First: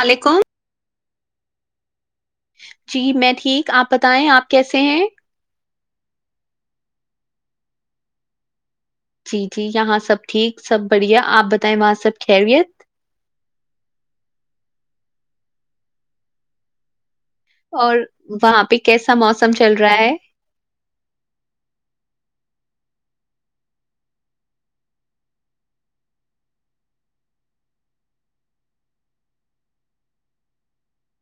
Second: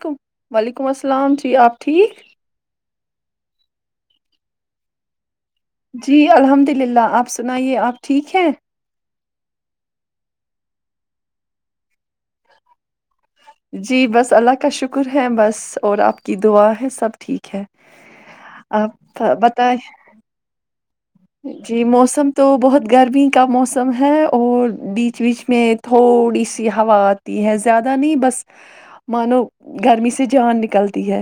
کم وعلیکم السلام جی آپ ٹھیک جی میں ٹھیک آپ بتائیں آپ کیسے ہیں جی الحمد للہ آپ سنائیے آپ ٹھیک ہیں جی جی یہاں سب ٹھیک سب بڑھیا آپ بتائیں وہاں سب خیریت ہے جی بس اللہ کا شکر ہے بس اور آپ کی دعا ہے سب ٹھیک ہے اور وہاں پہ کیسا آپ موسم چل بتائیں رہا ہے جی موسم تو بہت گرمی کا موسم ہے اور بیچ بیچ میں تھوڑی سی ہوا آتی ہے زیادہ نہیں بس مانو گرمی سے جان نکلتی ہے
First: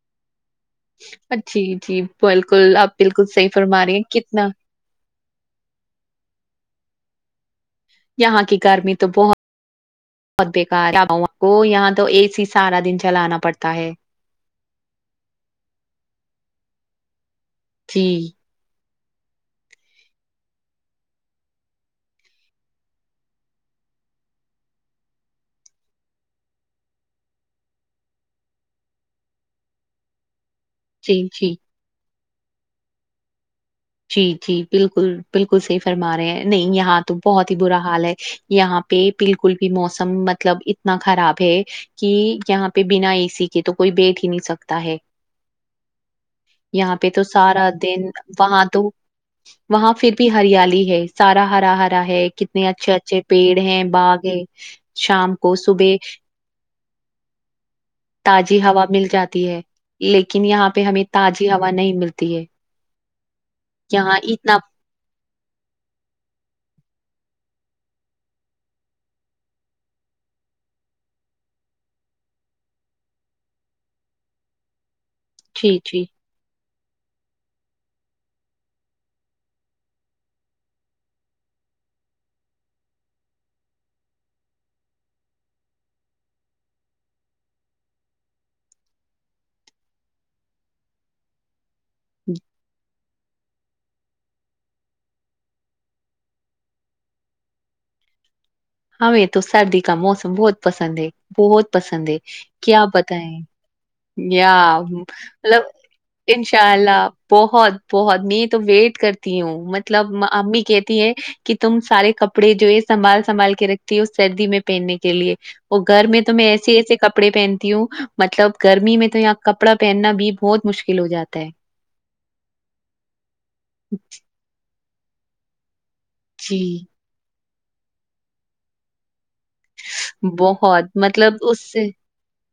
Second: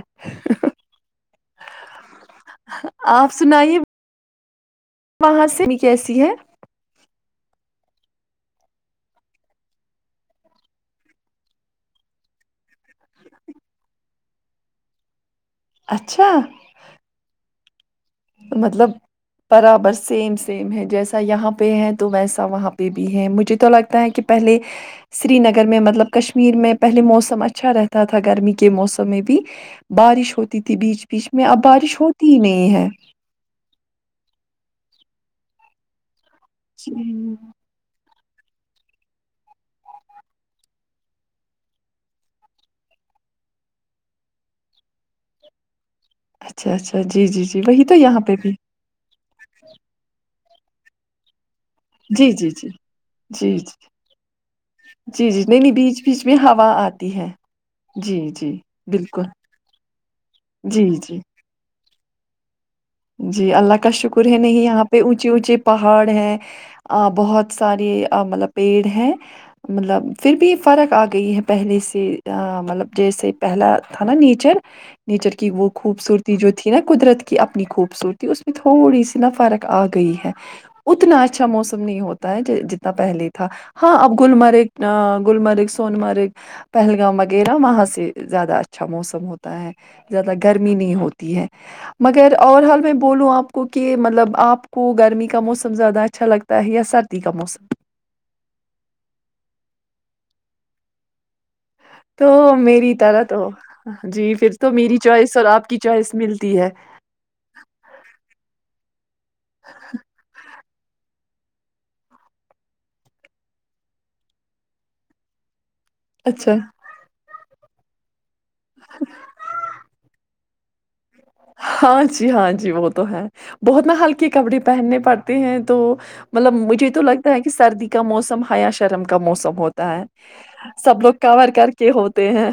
جی جی بالکل آپ بالکل صحیح فرما رہی ہیں کتنا وہاں سے بھی کیسی ہے یہاں کی گرمی تو بہت بہت بےکارا کو یہاں تو اے سی سارا دن چلانا پڑتا ہے اچھا جی مطلب برابر سیم سیم ہے جیسا یہاں پہ ہے تو ویسا وہاں پہ بھی ہے مجھے تو لگتا ہے کہ پہلے سری نگر میں مطلب کشمیر میں پہلے موسم اچھا رہتا تھا گرمی کے موسم میں بھی بارش ہوتی تھی بیچ جی بیچ میں جی اب بارش ہوتی ہی نہیں ہے جی جی بالکل بالکل صحیح فرما رہے ہیں نہیں یہاں تو بہت ہی برا حال ہے یہاں پہ بالکل بھی موسم مطلب اتنا خراب ہے کی یہاں پہ بنا اے سی کے تو کوئی بیٹھ ہی نہیں سکتا ہے اچھا یہاں اچھا پہ تو جی جی جی سارا وہی تو دن یہاں پہ بھی وہاں تو وہاں پھر بھی ہریالی ہے سارا ہرا ہرا ہے جی جی کتنے جی اچھے اچھے جی پیڑ ہے باغ ہے شام کو صبح تی ہے جی جی تازی ہوا مل بالکل جاتی ہے لیکن یہاں پہ جی ہمیں جی تازی ہوا نہیں ملتی ہے جی اللہ کا یہاں شکر ہے اتنا نہیں یہاں پہ اونچے اونچے پہاڑ ہیں آ بہت ساری آ مطلب پیڑ ہیں مطلب پھر بھی فرق آ گئی ہے پہلے سے آ مطلب جیسے پہلا تھا نا نیچر نیچر کی وہ جی، جی۔ خوبصورتی جو تھی نا قدرت کی اپنی خوب صورتی اس میں تھوڑی سی نا فرق آ گئی ہے اتنا اچھا موسم نہیں ہوتا ہے جو جتنا پہلے تھا ہاں اب گللمرگ گلمرگ سونمرگ پہلگام وغیرہ وہاں سے زیادہ اچھا موسم ہوتا ہے زیادہ گرمی نہیں ہوتی ہے مگر اور ہم میں بولوں آپ کو کہ مطلب آپ کو گرمی کا موسم زیادہ اچھا لگتا ہے یا سردی کا موسم ہمیں تو سردی کا موسم بہت پسند ہے بہت پسند ہے تو کیا میری طرح بتائیں تو جی پھر یا تو میری چوائس اور مطلب آپ کی چوائس ملتی انشاء ہے اللہ بہت بہت میں تو ویٹ کرتی ہوں مطلب امی کہتی ہیں کہ تم سارے کپڑے جو ہے سنبھال سنبھال کے کے رکھتی ہے سردی میں پہننے کے لیے وہ گھر میں تو میں اچھا ایسے ایسے کپڑے پہنتی ہوں مطلب گرمی میں تو یہاں کپڑا پہننا بھی بہت مشکل ہو جاتا ہے ہاں جی ہاں جی وہ تو ہے بہت نا ہلکے کپڑے پہننے پڑتے ہیں تو مطلب جی مجھے تو لگت کہ سردی کا موسم حیا شرم کا موسم ہوتا ہے بہت سب لوگ مطلب کور کر اس سے کے ہوت تے ہے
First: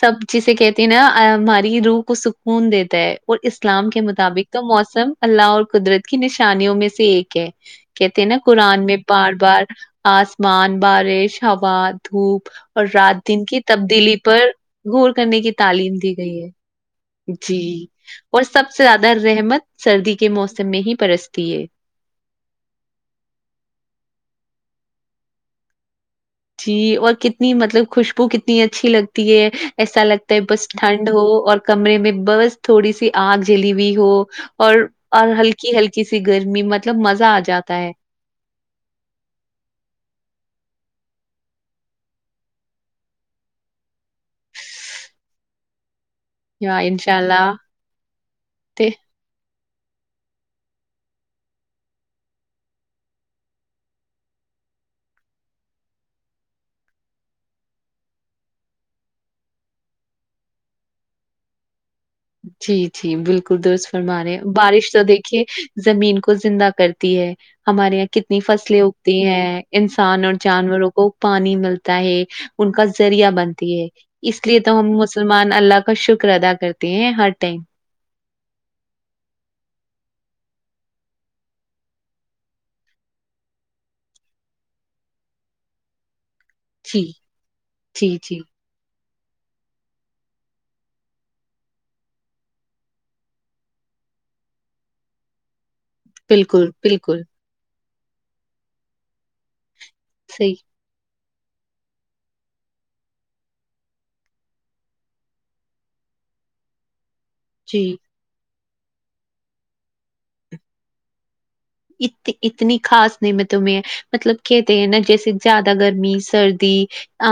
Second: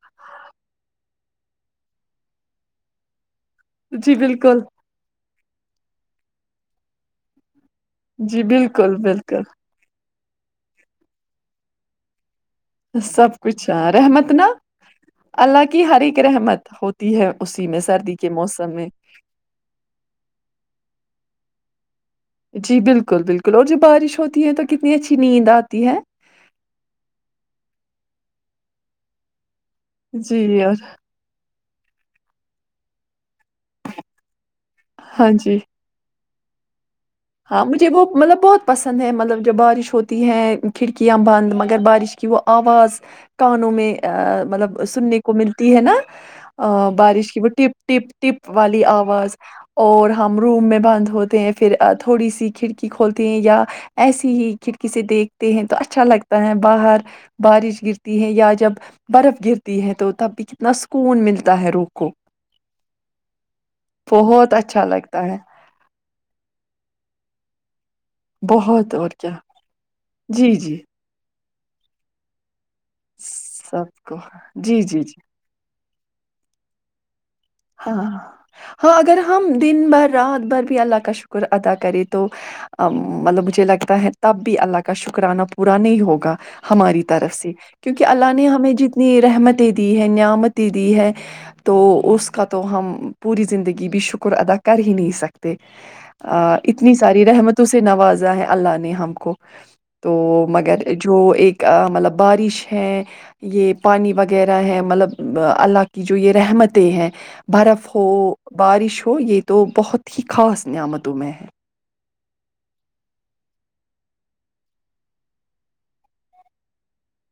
سب جسے کہتی ہیں نا آی ہماری روح کو سکون دیتا ہے اور اسلام کے جی مطابق بالکل تو موسم اللہ اور قدرت کی نشانیوں میں سے ایک ہے کہتے ہیں نا جی قرآن بالکل میں بار بالکل بار آسمان بارش ہوا دھوپ اور رات سب دن کی کچھ ہاں تبدیلی رحمت پر نا غور کرنے کی اللہ تعلیم ہر دی ایک گئی ہے رحمت ہوتی ہے جی اسی میں سردی کے اور سب موسم سے میں زیادہ رحمت سردی کے موسم میں ہی برستی ہے جی بالکل بالکل اور جب بارش ہوتی ہے تو کتنی اچھی نیند آتی ہے جی اور کتنی مطلب خوشبو کتنی اچھی لگتی ہے ایسا لگتا ہے جی بس اور ٹھنڈ ہو اور کمرے میں بس تھوڑی سی آگ جلی ہوئی ہو اور اور ہاں جی ہلکی ہلکی سی گرمی مطلب مزہ آت ہاں مجھے وہ مطلب بہت پسند ہے مطلب جب بارش ہوتی ہے کھڑکیاں بند مگر بارش کی وہ آواز کانوں میں مطلب سننے کو ملتی ہے نا یا آ انشاء بارش کی وہ اللہ ٹپ ٹپ ٹپ والی تے آواز اور ہم روم میں بند ہوتے ہیں پھر تھوڑی سی کھڑکی کھولتے ہیں یا ایسی ہی کھڑکی سے دیکھتے ہیں تو اچھا لگتا ہے باہر بارش گرتی ہے یا جب برف گرتی ہے تو تب بھی کتنا سکون ملتا ہے روح کو جی جی بالکل درست فرما رہے ہیں بہت اچھا بارش تو لگتا ہے دیکھیے زمین کو زندہ کرتی ہے ہمارے یہاں کتنی فصلیں بہت اور اگتی کیا ہیں انسان اور جی جی جانوروں کو پانی ملتا ہے ان کا ذ ذریعہ بنتی سب ہے کو اس لیے تو جی ہم جی جی مسلمان اللہ کا شکر ادا کرتے ہیں ہر ٹائم ہاں ہاں اگر ہم دن بھر رات بھر بھی اللہ کا شکر ادا کریں تو آمم مطلب مجھے لگتا ہے تب بھی اللہ کا شکرانہ پورا نہیں ہوگا ہماری جی۔ طرف سے کیونکہ جی اللہ جی نے ہمیں جی تنی رحمتیں دی ہے نعمتیں دی ہے تو اس اس کا تو ہم پوری زندگی بھی شکر ادا کر ہی نہیں سکتے بالکل اتنی بالکل ساری رحمتوں سے نوازا ہے اللہ نے ہم کو تو صحیح مگر جو ایک آ مطلب بارش ہے یہ پانی وغیرہ ہے مطلب اللہ کی جو یہ رحمتیں ہیں برف جی ہو بارش ہو یہ تو بہت ہی خاص نعمتوں میں ہے اتی اتنی خاص نعمتوں میں مطلب کہتے ہیں ناں جیسے زیادہ گرمی سردی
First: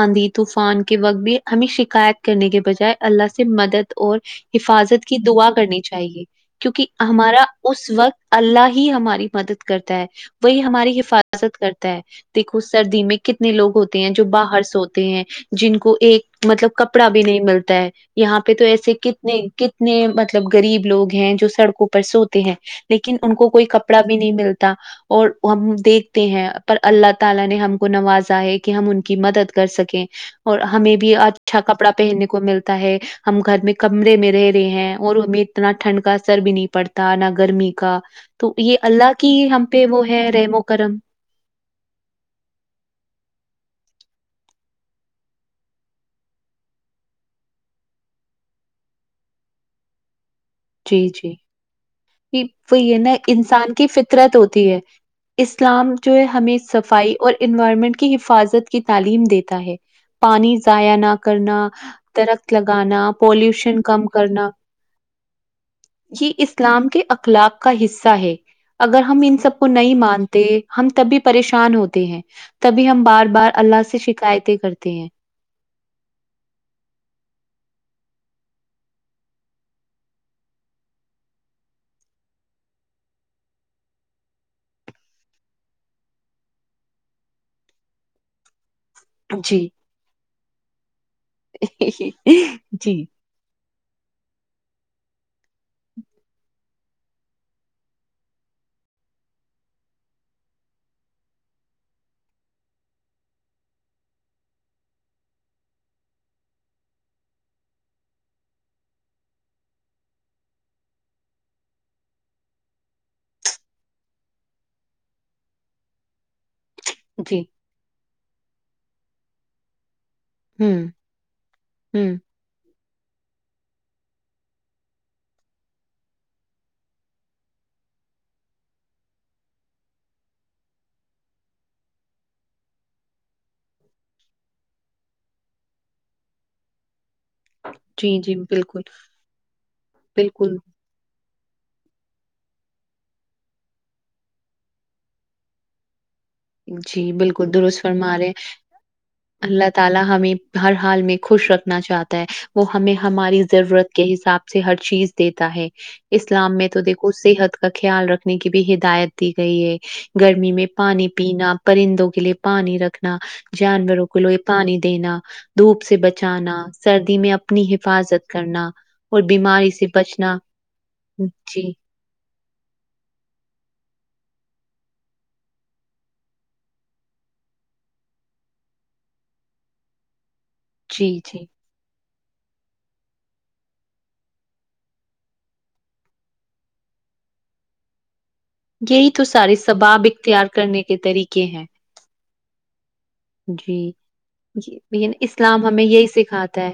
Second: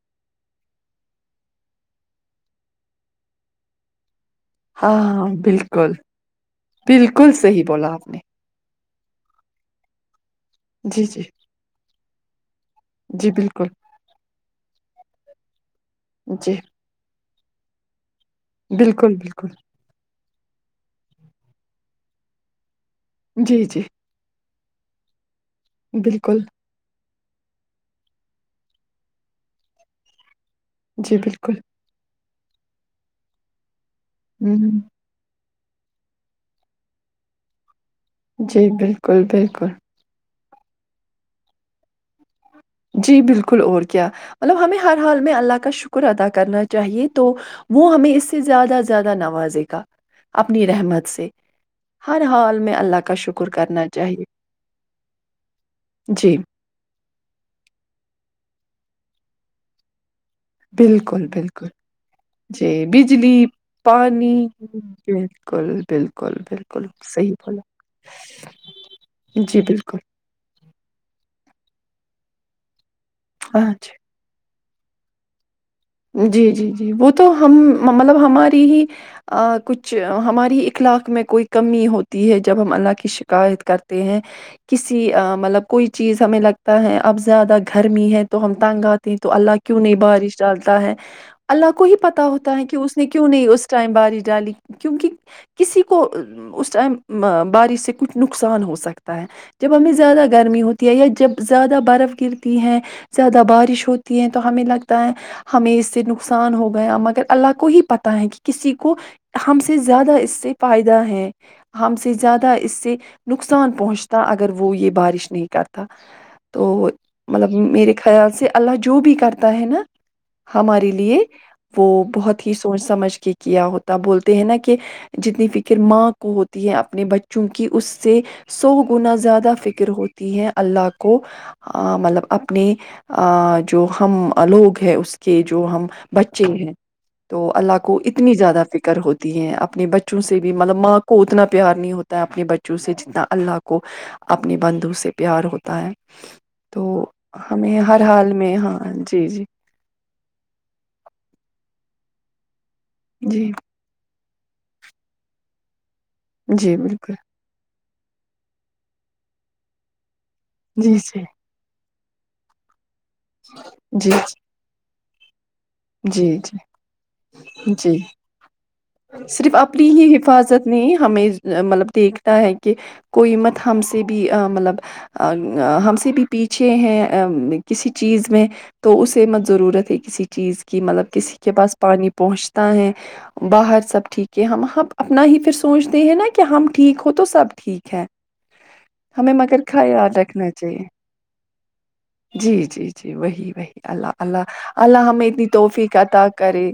آندھی طوفان کے وقت بھی ہمیں شکایت کرنے کے بجائے اللہ سے مدد اور حفاظت کی ہاں دعا کرنی بالکل چاہیے کیونکہ بالکل ہمارا صحیح اس بولا آپ نے وقت اللہ ہی ہماری مدد کرتا ہے وہی ہماری جی جی حفاظت کرتا ہے دیکھو سردی میں جی کتنے بالکل لوگ ہوتے ہیں جو باہر سوتے ہیں جن کو ایک جی مطلب کپڑا بھی نہیں ملتا ہے یہاں پہ پہ تو ایس بالکل کتنے بالکل کتنے مطلب غریب لوگ ہیں جو سڑکوں پر سوتے ہیں لیکن ان کو کوئی جی جی کپڑا بھی نہیں ملتا اور ہم دیکھتے بالکل ہیں پر اللہ تعالی نے ہم کو نوازا ہے کہ ہم ان کی مدد کر سکیں اور ہمیں بھی جی بالکل اچھا کپڑا پہننے کو ملتا ہے ہم گھر میں کمرے میں رہ ہ رہے ہیں اور ہمیں اتنا ٹھنڈ کا اثر بھی نہیں پڑتا نہ گرمی کا تو جی یہ اللہ بالکل کی ہی ہم بالکل پہ وہ ہے رحم و کرم جی بالکل اور کیا مطلب ہمیں ہر حال میں اللہ کا شکر ادا کرنا چاہیے تو وہ ہمیں اس سے زیادہ زیادہ نوازے گا اپنی رحمت جی سے جی ہر حال میں وہی اللہ ناں کا شکر انسان کی کرنا چاہیے فطرت ہوتی ہے اسلام جو ہے جی ہمیں صفائی اور انوائرمنٹ کی حفاظت کی تعلیم دیتا ہے پانی ضائع نہ بالکل کرنا بالکل درخت جی لگانا بجلی پولوشن کم پانی کرنا بالکل یہ بالکل اسلام بالکل کے صحیح اخلاق کا بولا حصہ ہے اگر ہم ان سب جی کو نہیں بالکل مانتے ہم تبھی پریشان ہوتے ہیں تبھی ہم بار بار ہاں اللہ جی سے شکایتیں کرتے ہیں جی جی جی وہ تو ہم مطلب ہماری ہی آ کچھ ہماری اخلاق میں کوئی کمی ہوتی ہے جب ہم اللہ کی شکایت کرتے ہیں کسی مطلب کوئی چیز ہمیں لگتا ہے اب زیادہ گرمی ہے تو ہم تانگ‌ آ تو اللہ جی۔ کیوں نہیں بارش ڈالتا ہے اللہ کو ہی پتا ہوتا ہے کہ اس نے جی، کی کیوں نہیں اس ٹائم بارش ڈالی کیونکہ کسی کو اس ٹائم بارش سے کچھ نقصان ہو سکتا ہے جب ہمیں زیادہ گرمی ہوتی ہے یا جب زیادہ برف گرتی ہے زیادہ بارش ہوتی ہے تو ہمیں لگتا ہے ہمیں اس سے نقصان ہو گیا مگر اللہ کو ہی پتہ ہے کہ کسی کو ہم سے زیادہ اس سے فائدہ ہے ہم سے زیادہ اس سے نقصان پہنچتا اگر وہ یہ بارش نہیں کرتا تو جی۔ مطلب میرے خیال سے اللہ جو بھی کرتا ہے ناں ہوں، ہمارے لیے وہ ہوں۔ بہت ہی سوچ سمجھ کے کیا ہوتا بولتے ہیں ناں کہ جتنی فکر ماں کو ہوتی ہے اپنے بچوں کی اس سے سو گنا زیادہ فکر ہوتی ہے اللہ کو مطلب اپنے جو ہم لوگ ہیں اس کہ جو ہم بچے ہیں تو اللہ کو جی، اتنی جی، زیادہ بالکل، فکر ہوتی ہے اپنے بچوں سے بھی بالکل۔ مطلب ماں کو اتنا پیار نہیں ہوتا ہے اپنے بچوں سے جتنا اللہ کو اپنی بندو سے پیار ہوتا ہے تو جی بالکل درست ہمیں ہر فرمارے حال میں ہاں جی جی اللہ تعالی ہمیں ہر حال میں خوش رکھنا چاہتا ہے وہ ہمیں ہماری جی ضرورت کے حساب سے ہر چیز دیتا ہے اسلام میں جی تو بالکل دیکھو صحت کا خیال رکھنے کی بھی ہدایت دی گئی ہے گرمی میں جی پانی جی پینا، پرندوں کے لیے پانی رکھنا جانوروں جی کو لو پانی دینا دھوپ سے جی بچانا جی سردی میں اپنی جی حفاظت کرنا اور صرف بیماری سے اپنی ہی بچنا حفاظت ہمیں جی، مطلب دیکھتا ہے کہ کوئی مت ہم سے بھی مطلب ہم سے بھی پیچھے ہیں کسی چیز میں تو اسے مت ضرورت ہے کسی چیز کی جی، مطلب کسی جی۔ کے پاس پانی پہنچتا ہے باہر سب ٹھیک ہے ہم ہم اپنا ہی پھر سوچتے ہیں ناں کہ ہم ٹھیک ہوں تو سب ٹھیک ہے یہی تو ہمیں سارے مگر ثباب خیال اختیار رکھنا کرنے چاہیے کے طریقے ہیں جی جی جی وہی وہی جی، اللہ اللہ یہ اللہ یعنی میں اتنی اسلام ہمیں توفق یہی عطا سکھاتا ہے۔ کرے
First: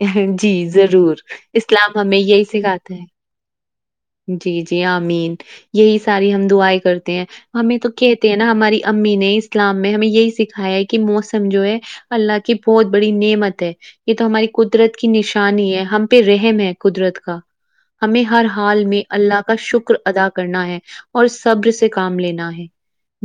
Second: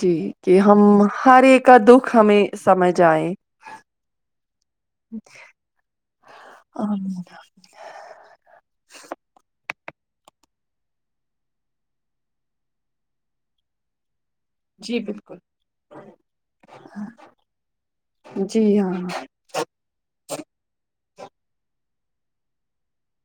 جی کہ ہم ضرور ہر ایک کا اسلام دکھ یہی ہمیں سکھاتا سمجھ ہے آئے جی جی آمین یہی ساری ہم دعائے کرتے ہیں ہمیں تو کہتے ہیں نا ہماری امی نے اسلام میں ہمیں یہی سکھایا ہے کہ موسم جو ہے اللہ کی بہت بڑی نعمت ہے یہ تو ہماری قدرت جی کی بالکل نشانی ہے ہم پہ رحم ہے قدرت کا ہمیں ہر جی حال ہاں میں اللہ لا کا شکر ادا کرنا ہے اور صبر سے کام لینا ہے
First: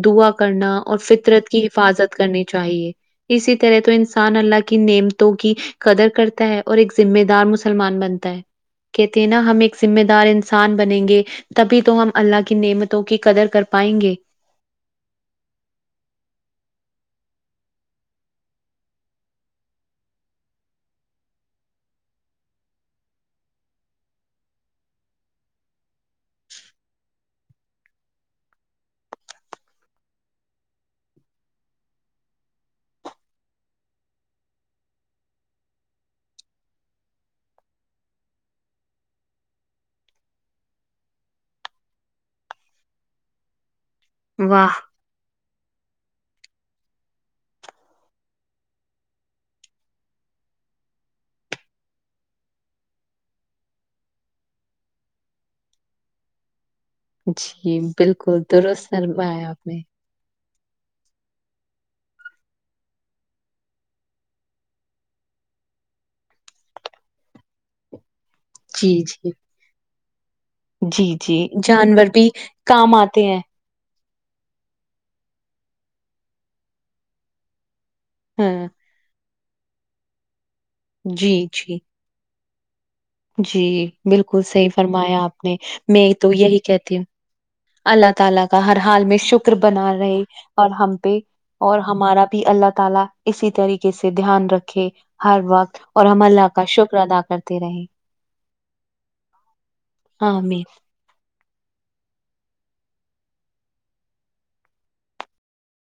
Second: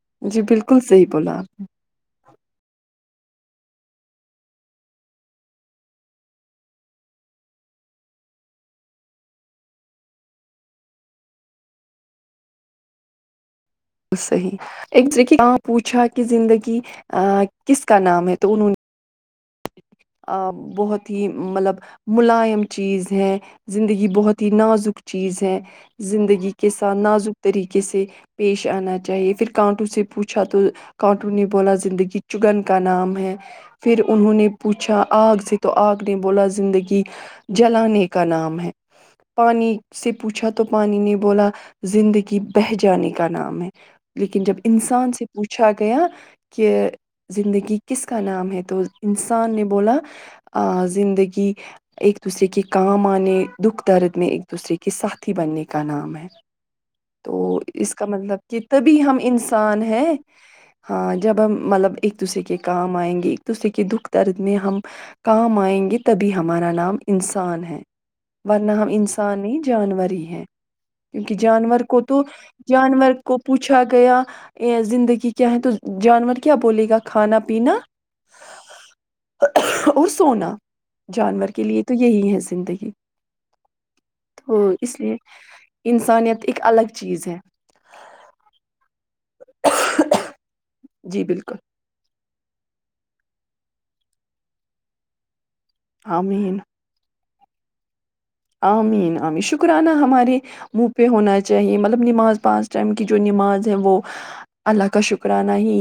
دعا جی کرنا بالکل اور صحیح بولا آپ فطرت کی حفاظت کرنی چاہیے اسی طرح تو انسان اللہ کی نعمتوں کی قدر کرتا ہے اور ایک ذمہ دار مسلمان بنتا ہے کہتے ہیں نا ہم ایک ذمے دار دار انسان بنیں گے تبھی تو ہم اللہ کی نعمتوں کی قدر کر پائیں گے بالکل صحیح ایک جگہ پوچھا کہ زندگی کس کا نام ہے تو انہوں نے بہت ہی مطلب ملائم چیز ہے زندگی بہت ہی نازک چیز ہے زندگی کے ساتھ نازک طریقے سے پیش آنا چاہیے پھر کانٹو سے پوچھا تو کانٹو نے بولا زندگی چگن کا نام ہے پھر انہوں نے پوچھا آگ سے تو آگ نے بولا زندگی جلانے کا نام ہے پانی سے پوچھا تو پانی نے بولا زندگی بھہ جانے کا نام ہے لیکن جب واہ انسان سے پوچھا گیا کہ زندگی کس کا نام ہے تو انسان نے بولا زندگی ایک دوسرے کے کام آنے دکھ درد میں ایک دوسرے کے ساتھی بننے کا نام ہے [inaudible] تو جی اس کا بالکل مطلب کہ درست تبھی ہم فرمایا آپ نے انسان ہیں ہاں جب ہم مطلب ایک دوسرے کے کام آئیں گے ایک دوسرے کے کہ دکھ درد میں ہم کام آئیں گے تبھی ہمارا نام انسان ہے ورنہ ہم جی جی انسانی جانور ہی ہیں جی کیونکہ جی جانور کو تو بھی کام جانور آتے کو ہیں پوچھ پوچھا گیا یہ زندگی کیا ہے تو جانور کیا بولے گا کھانا پینا ہاں اور سونا جی جانور کے جی لیے تو یہی ہے زندگی جی بالکل صحیح تو اس لیے فرمایا آپ نے میں تو انسانیت یہی ایک الگ کہتی ہوں چیز ہے اللہ تعالی کا ہر حال میں شکر بنا رہے اور ہم پہ جی بالکل اور ہمارا بھی اللہ تعالی اسی طریقے سے دھیان رکھے ہر وقت اور ہم اللہ آمین کا شکر ادا کرتے رہے آمین آمین شکرانہ ہمارے آمین منہ پہ ہونا چاہیے مطلب نماز پانچ ٹائم کی جو نماز ہے وہ اللہ کا شکرانہ ہی